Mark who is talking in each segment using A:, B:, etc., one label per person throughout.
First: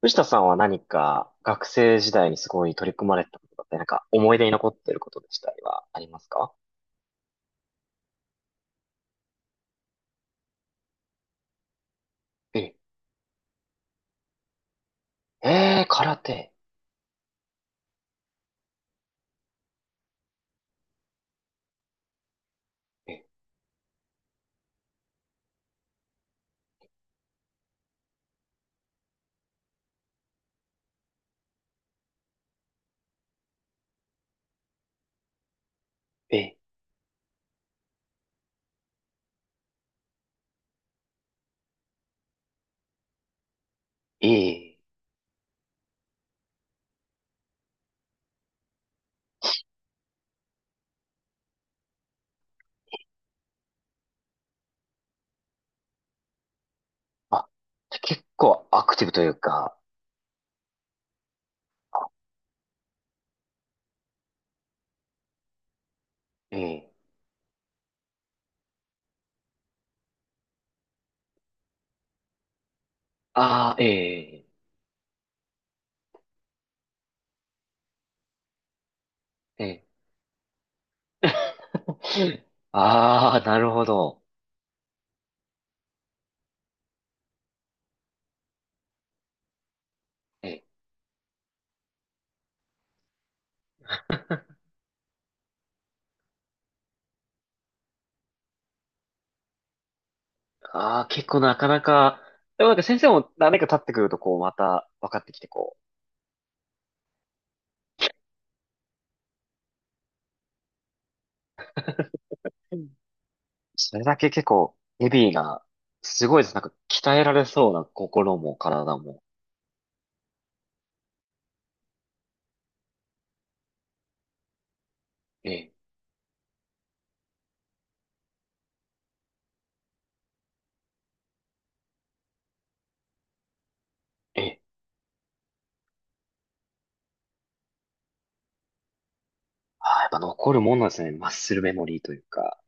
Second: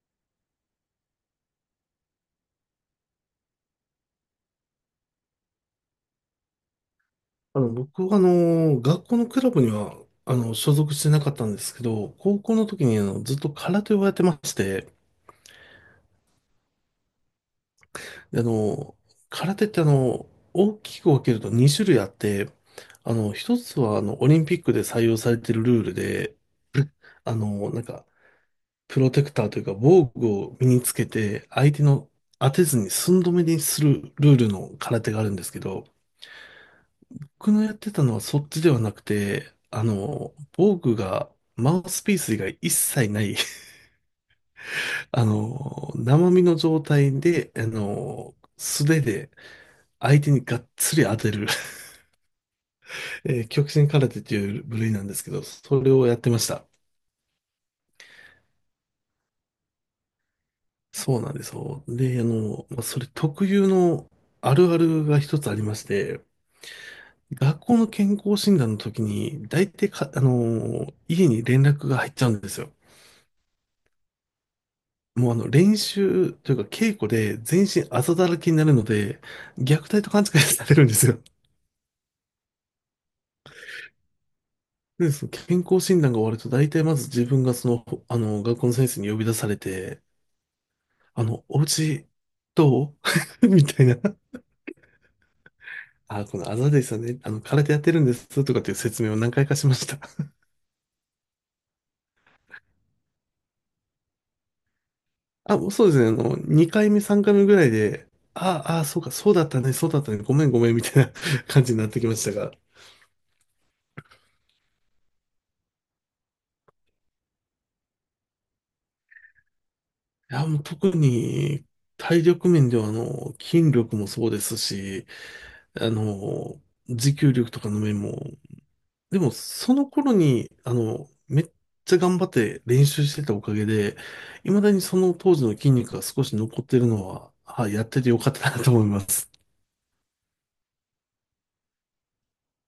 A: 藤田さんは何か学生時代にすごい取り組まれてたことだったり、なんか思い出に残っていることでしたりはありますか？
B: 僕は、学校のクラブには、所属してなかったんですけど、高校の
A: え
B: 時に、ずっと空手をやってまして、
A: え、えー空手。
B: で空手って、大きく分けると2種類あって、
A: え、
B: 一つは、オリンピックで採用されているルールで、あの、なんか、プロテクターというか、防具を身につけて、相手の当てずに寸止めにするルールの空手があるんですけど、
A: え、
B: 僕のやってたのはそっちではなくて、防具が、マウスピース以外一切ない
A: ええ。
B: 生身の状態で、素手で相手にがっつり当てる 極真空手という部類なんですけど、それをやってました。
A: あ、じゃあ結構アクティブというか。
B: そうなんですよ。で、まあそれ特有のあるあるが一つありまして、
A: ええ。
B: 学校の健康診断の時に、大体か、家に連絡が入っちゃうんですよ。
A: ああ、え
B: もうあの練習というか稽古で全身あざだらけになるので、
A: え、
B: 虐
A: え
B: 待と勘違いされるんですよ。
A: え。ああ、なるほど。
B: で、その健康診断が終わると大体まず自分がその、ほあの、学校の先生に呼び出されて、
A: ええ。
B: お家どう みたいな。あ、このあざですよね。空手やってるんですとかっていう説明を何回かしました。
A: ああ、結構なかなか。でもなんか先生も何年か経ってくるとこうまた分かってきて
B: あ、もう
A: こ
B: そうですね。2回目、3回目ぐらいで、ああ、そうか、そうだったね、そうだったね、ごめんごめんみたいな 感じになってきましたが。
A: う。それだけ結構、ヘビーが、すごいです。なんか、鍛えられそうな心も体も。
B: いや、もう特に体力面では筋力もそうですし、
A: ええ、
B: あの、持久力とかの面も、でもその頃に、めっちゃ頑張って練習してたおかげで、
A: ええ。
B: 未だにその当時の筋肉が少し残ってるのは、はい、やっててよかったなと思います。
A: ああ、やっぱ残るもんなんですね。マッスルメモリーというか。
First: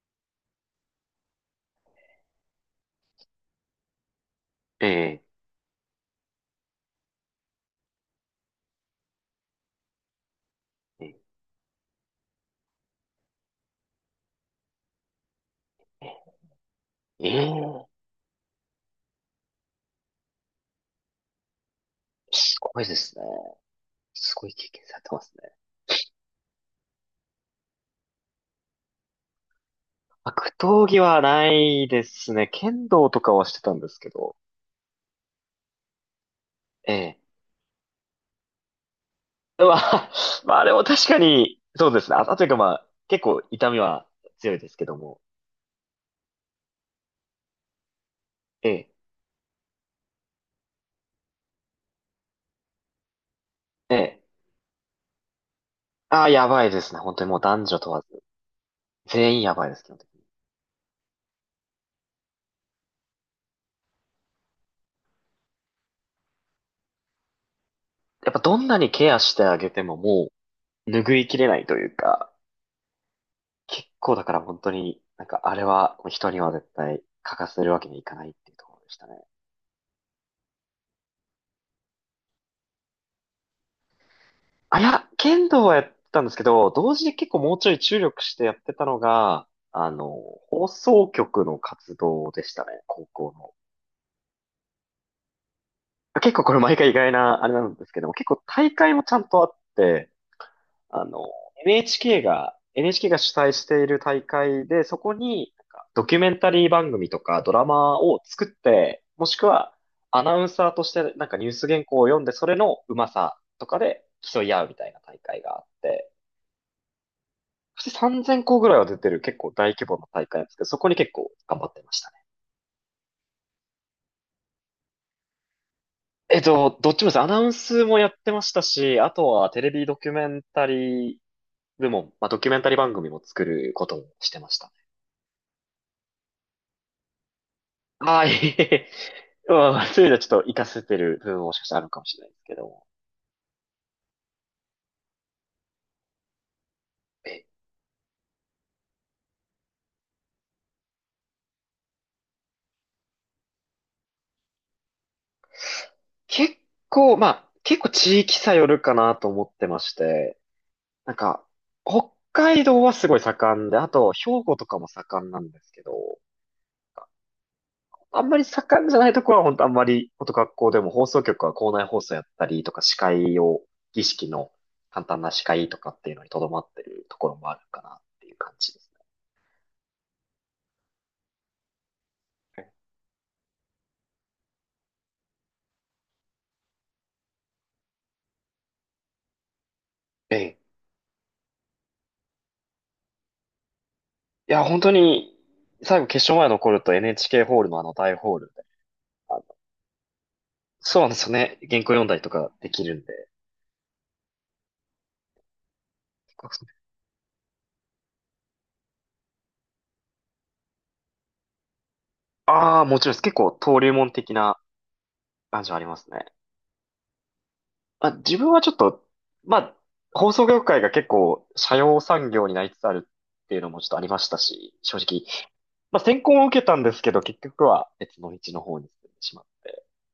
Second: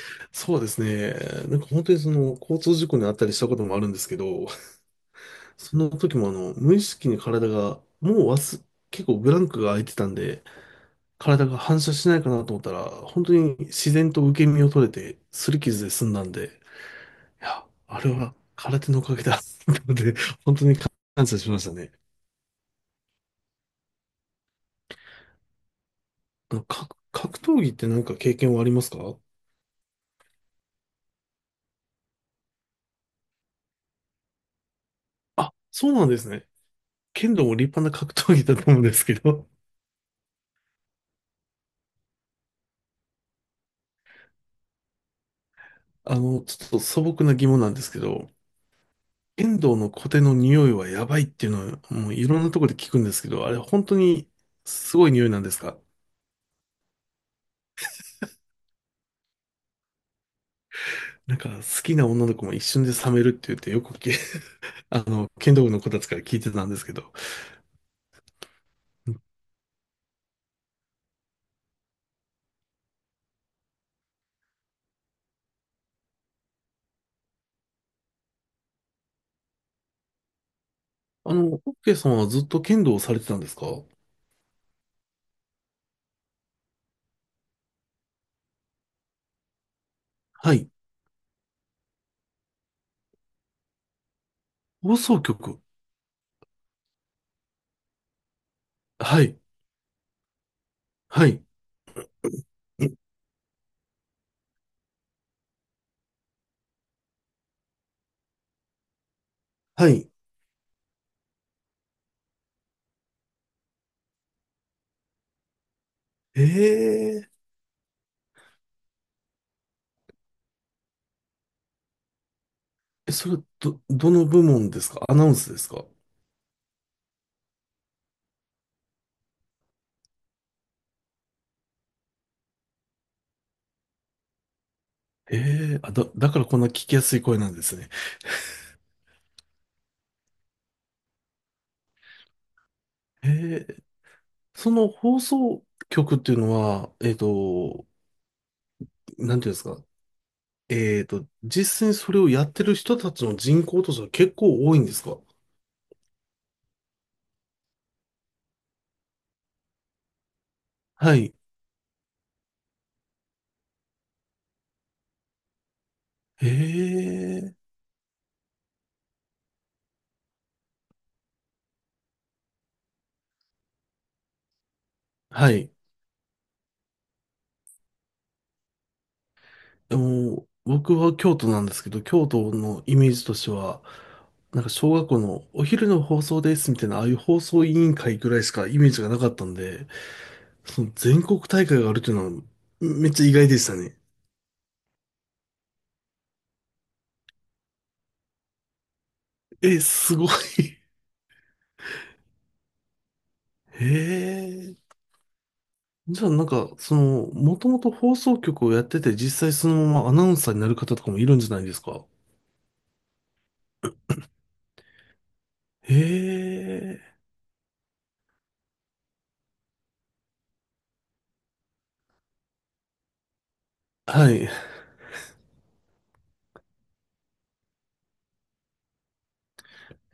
B: そうですね。なんか本当にその交通事故にあったりしたこともあるんですけど、
A: ええ、
B: その時も無意識に体が、もう忘、結構ブランクが空いてたんで、
A: ええ、
B: 体が反射しないかなと思ったら、本当に自然と受け身を取れて、擦り傷で済んだん
A: え
B: で、いや、
A: え。ええ。
B: あれは空手のおかげだ。なので、本当に感謝しましたね。
A: すごいですね。すごい経験されてますね。
B: 格闘技ってなんか経験はありますか？
A: 格闘技はないですね。剣道とかはしてたんですけど。
B: あ、そうなんですね。
A: ええ。
B: 剣道も立派な格闘技だと思うんですけど、
A: まあ、まあ、あれも確かに、そうですね。あ、というかまあ、結構痛みは強いですけども。
B: ちょっと素朴な疑問なんですけど、
A: ええ、
B: 剣道の小手の匂いはやばいっていうのは、もういろんなところで聞くんですけど、あれ本
A: え
B: 当
A: え。
B: にすごい匂いなんですか？
A: ああ、やばいですね。本当にもう男女問わず。全員やばいです、基本的に。
B: なんか好きな女の子も一瞬で冷めるって言ってよく聞剣道部の子たちから聞いてたんですけど。
A: やっぱどんなにケアしてあげてももう拭いきれないというか、結構だから本当に、なんかあれは人には絶対欠かせるわけにいかないっていうところでしたね。
B: オッケーさんはずっと剣道をされてたんですか？
A: あ、いや、剣道はやったんですけど、同時に結構もうちょい注力してやってたのが、
B: は
A: 放
B: い。
A: 送局の活動でしたね、高校の。
B: 放送局。
A: 結構これ毎回意外なあれなんですけども、結構大会もちゃ
B: は
A: ん
B: い。
A: とあって、
B: はい。
A: あの、NHK が、
B: ん
A: NHK が主催している大会で、そこに、なんかドキュメンタリー番組とかドラマを作って、もしくは
B: はい。
A: アナウンサーとしてなんかニュース原稿を読んで、それのうまさとかで競い合うみたいな大会があって、
B: ええ。
A: そして3,000校ぐらいは出てる結構大規模な大会なんですけど、そこに結構頑張ってましたね。
B: え、それ、どの部門ですか？アナウンスですか？
A: どっちもです。アナウンスもやってましたし、あとはテレビドキュメンタリー部門、まあ、ドキュメンタリー番組も作ることもしてましたね。
B: ええ。あ、だからこんな聞きやすい声なんですね。
A: はい。まあ、そういうのはちょっと活かせてる部分ももしかしたらあるかもしれないですけども。
B: ええ。その放送局っていうのは、
A: え、
B: なんていうんですか？実際にそれをやってる人たちの人口としては結構多いんですか？
A: 結構、まあ、結構地域差よるかなと思ってまして、な
B: は
A: ん
B: い。
A: か、北海道はすごい盛んで、あと、兵庫とかも盛んなんですけど、
B: ええ。
A: あんまり盛んじゃないところは本当あんまり、本当学校でも放送局は校内放送やったりとか、司会を、儀式の簡単な司
B: は
A: 会
B: い。
A: とかっていうのにとどまってるところもあるかなっていう感じです
B: でも、僕は京都なんですけど、京都
A: ね。
B: のイメージとしては、なんか小学校のお昼の放送ですみたいな、ああいう放送委員会ぐらいしかイメージがなかったんで、
A: ええ。
B: その全国大会があるっていうのはめっちゃ意外でしたね。
A: いや、本当に、最後決勝前残ると NHK ホールのあの大ホールで、あの
B: え、すごい。
A: そうなんですよね。原稿読んだりとかできるんで。
B: へえ。じゃあなんか、その、もともと放送局をやってて、実際そのままアナウンサーになる方とかもいるんじゃないですか。
A: ああ、もちろんです。結構登竜門的な感じはありますね。
B: へえ。
A: まあ、自分はちょっと、まあ、放送業界が結構、斜陽産業になりつつあるっていうのもちょっとありまし
B: は
A: た
B: い。
A: し、正直。まあ、選考を受けたんですけど、結局は別の道の方に進んでしまう。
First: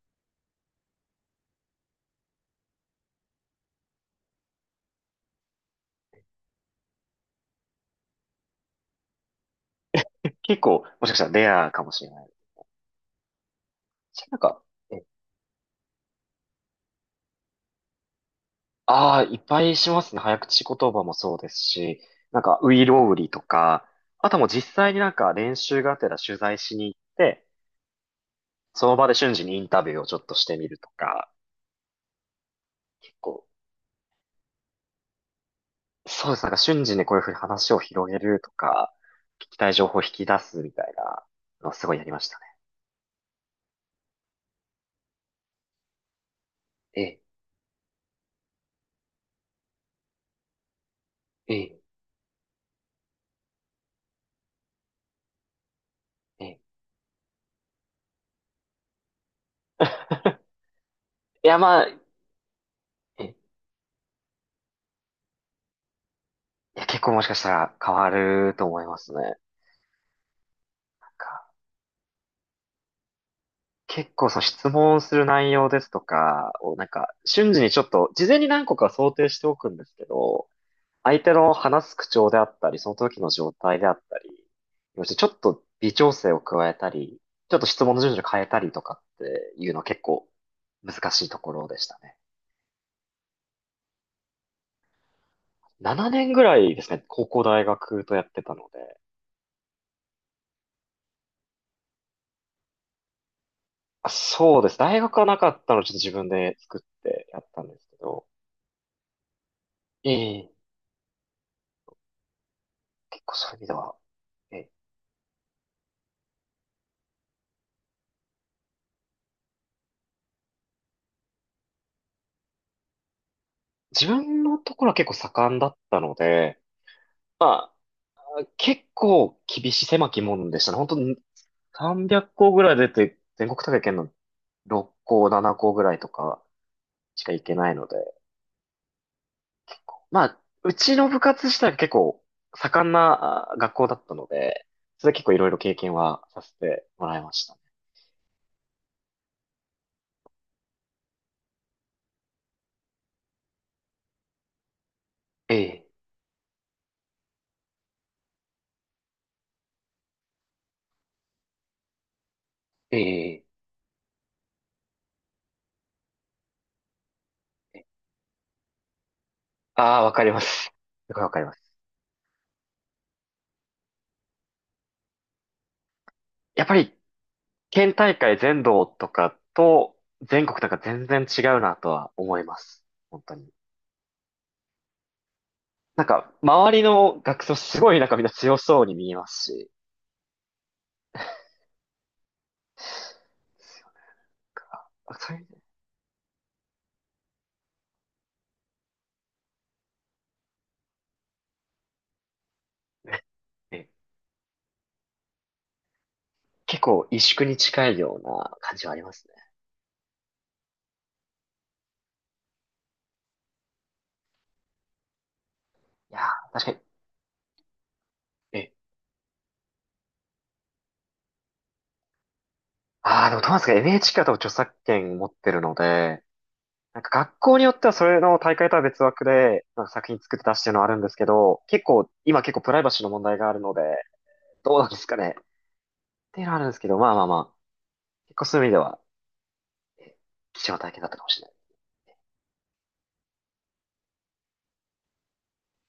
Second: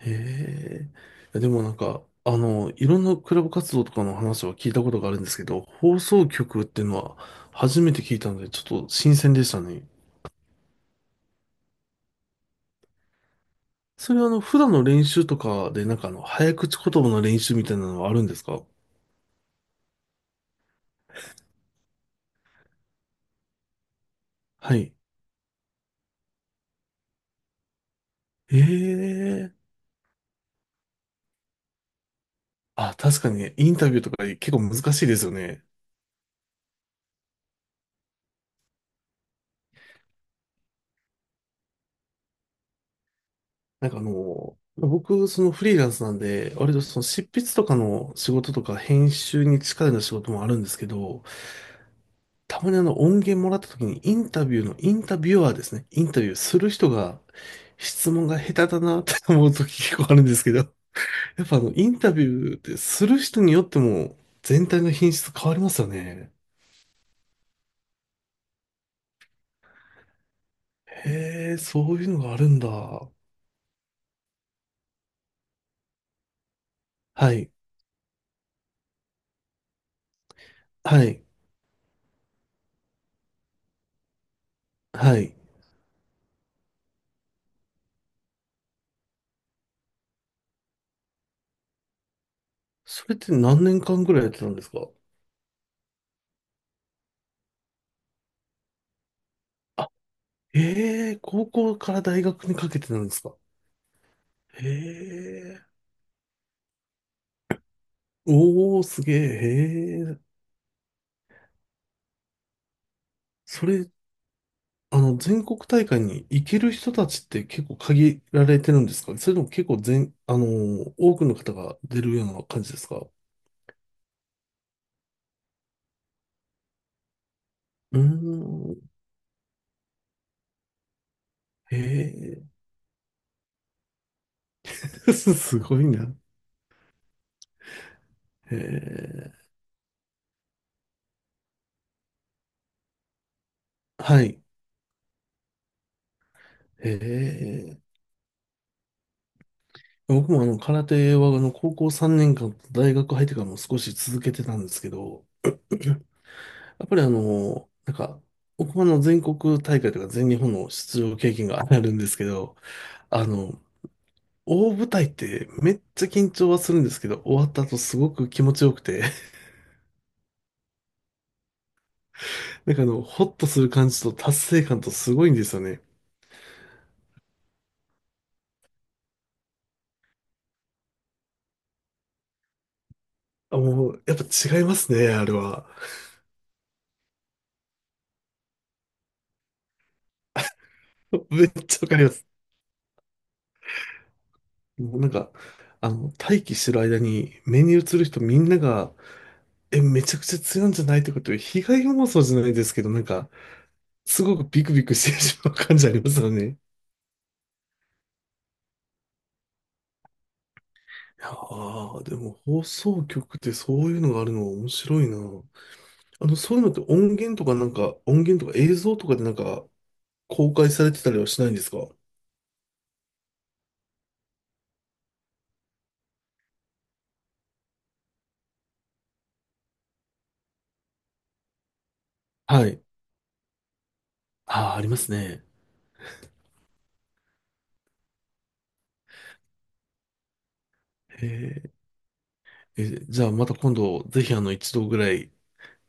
B: へえ。いやでもなんか、いろんなクラブ活動とかの話は聞いたことがあるんですけど、放送局っていうのは初めて聞いたので、ちょっと新鮮でしたね。
A: 結構、もしかしたらレアかもしれない。
B: それは
A: なん
B: 普
A: か、
B: 段の
A: え
B: 練習とかで、なんか早口言葉の練習みたいなのはあるんですか？
A: ああ、いっぱいしますね。早口言葉もそうですし、なんか、ういろうりとか、あともう実
B: は
A: 際
B: い。
A: になんか練習がてら取材しに行って、
B: え
A: その場で瞬時
B: え。
A: にインタビューをちょっとしてみるとか、
B: あ、
A: 結
B: 確かに
A: 構、
B: ね、インタビューとか結構難しいですよね。
A: そうです。なんか瞬時にこういうふうに話を広げるとか、聞きたい情報を引き出すみたいなのをすごいやりましたね。
B: なんか僕、そのフリーランスなんで、割とそ
A: え
B: の
A: え、
B: 執筆とかの仕事とか編集に近いような仕事もあるんですけど、
A: ええ、
B: たまにあの音源もらった時にインタビューの、インタビュアーですね。インタビュー
A: え
B: す
A: え。
B: る人が質問が下手だなって思う時結構あるんですけど、や
A: い
B: っぱ
A: や、
B: あの
A: まあ、
B: インタビューってする
A: ええ、
B: 人によっても全体の品質変わりますよね。
A: いや、結構もしかしたら変わると思いますね。なん
B: へ
A: か
B: え、そういうのがあるんだ。は
A: 結構その質問する内容ですとかをなんか
B: い、
A: 瞬時にちょっと事前に何個か想定しておくんですけど、
B: は
A: 相
B: い、
A: 手の話す口調であったり、その時の状態であったり、そして
B: は
A: ちょ
B: い。
A: っと微調整を加えたり、ちょっと質問の順序を変えたりとかっていうのは結構難しいところでしたね。
B: それって何年間ぐらいやってたんですか？
A: 7年ぐらいですね、高校大学とやってたので。
B: あ、へえ、高校から大学にかけてなんですか？
A: あ、そう
B: へ
A: です。大学はなかっ
B: え、
A: たのでちょっと自分で作ってやったんですけど、
B: おー、すげえ、へえ。
A: ええ。結構そういう意味
B: そ
A: で
B: れ、
A: は、ええ。
B: 全国大会に行ける人たちって結構限られてるんですか？それとも結構多くの方が出るような感じですか？う
A: 自分のところは結構盛んだったので、ま
B: ー
A: あ、
B: ん。
A: 結構厳しい狭き門でしたね。本当に300
B: へ
A: 校ぐらい出て、全国大会行の6
B: え、
A: 校、7
B: す
A: 校
B: ご
A: ぐ
B: い
A: らいと
B: な。
A: かしか行けないので、
B: へえ、
A: 結構。まあ、うちの部活自体が結構盛んなあ学校だった
B: は
A: の
B: い。
A: で、それで結構いろいろ経験はさせて
B: へ
A: もらいましたね。
B: え。僕も空手は高校3年間と大学入ってからも少し続けてたんですけど、
A: ええ、
B: やっぱりなんか、僕もあの全国大会とか全日本の出場経験があるんですけど、
A: え
B: あ
A: え、
B: の、大舞台ってめっちゃ緊張はするんですけど、終わった後
A: ええ。
B: すごく気持ちよくて、
A: ああ、わかります。すごいわかります。
B: なんかホッとする感じと達成感とすごいんですよね。
A: やっぱり県大会全道とかと全国とか全然違うなとは思います。本当に。
B: あ、もう、やっぱ違いますね、あれは。
A: なんか、周りの学生すごいなんかみんな強そうに見えますし、
B: めっちゃわかります。もうなん
A: なんか
B: か、
A: そういう意味
B: 待機してる間に目に映る人みんなが、え、めちゃくちゃ強いんじゃないとかっていう被害妄想じゃないですけど、なん
A: で
B: か、
A: え
B: すごくビクビクしてしまう感じありますよね。
A: 結構萎縮に近いような感じはありますね。
B: いやー、でも放送局ってそういうのがあるの面白いな。
A: いやー、
B: そういう
A: 確
B: の
A: か
B: って
A: に。
B: 音源とかなんか、音源とか
A: え、
B: 映像とかでなんか、公開されてたりはしないんですか？
A: ああでもどうなんですか？ NHK は多分著作権持ってるので、なんか学校によってはそれの大会とは別枠で、なんか作品作って出してるのはあるんですけど、結構、今結構
B: は
A: プライ
B: い。
A: バシーの問題があるので、
B: あ
A: ど
B: あ、
A: う
B: あ
A: な
B: り
A: んで
B: ま
A: す
B: す
A: かね。っ
B: ね。
A: ていうのはあるんですけど、まあまあまあ、結構そういう意味では、え貴重な体験だったかもしれない。
B: ええ、じゃあまた今度、ぜひ一度ぐらい、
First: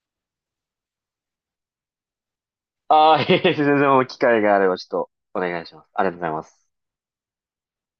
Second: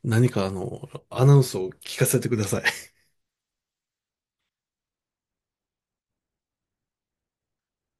B: 何かアナウンスを聞かせてください。
A: ああ、いえいえ全然もう機会があればちょっとお願いします。ありがとうございます。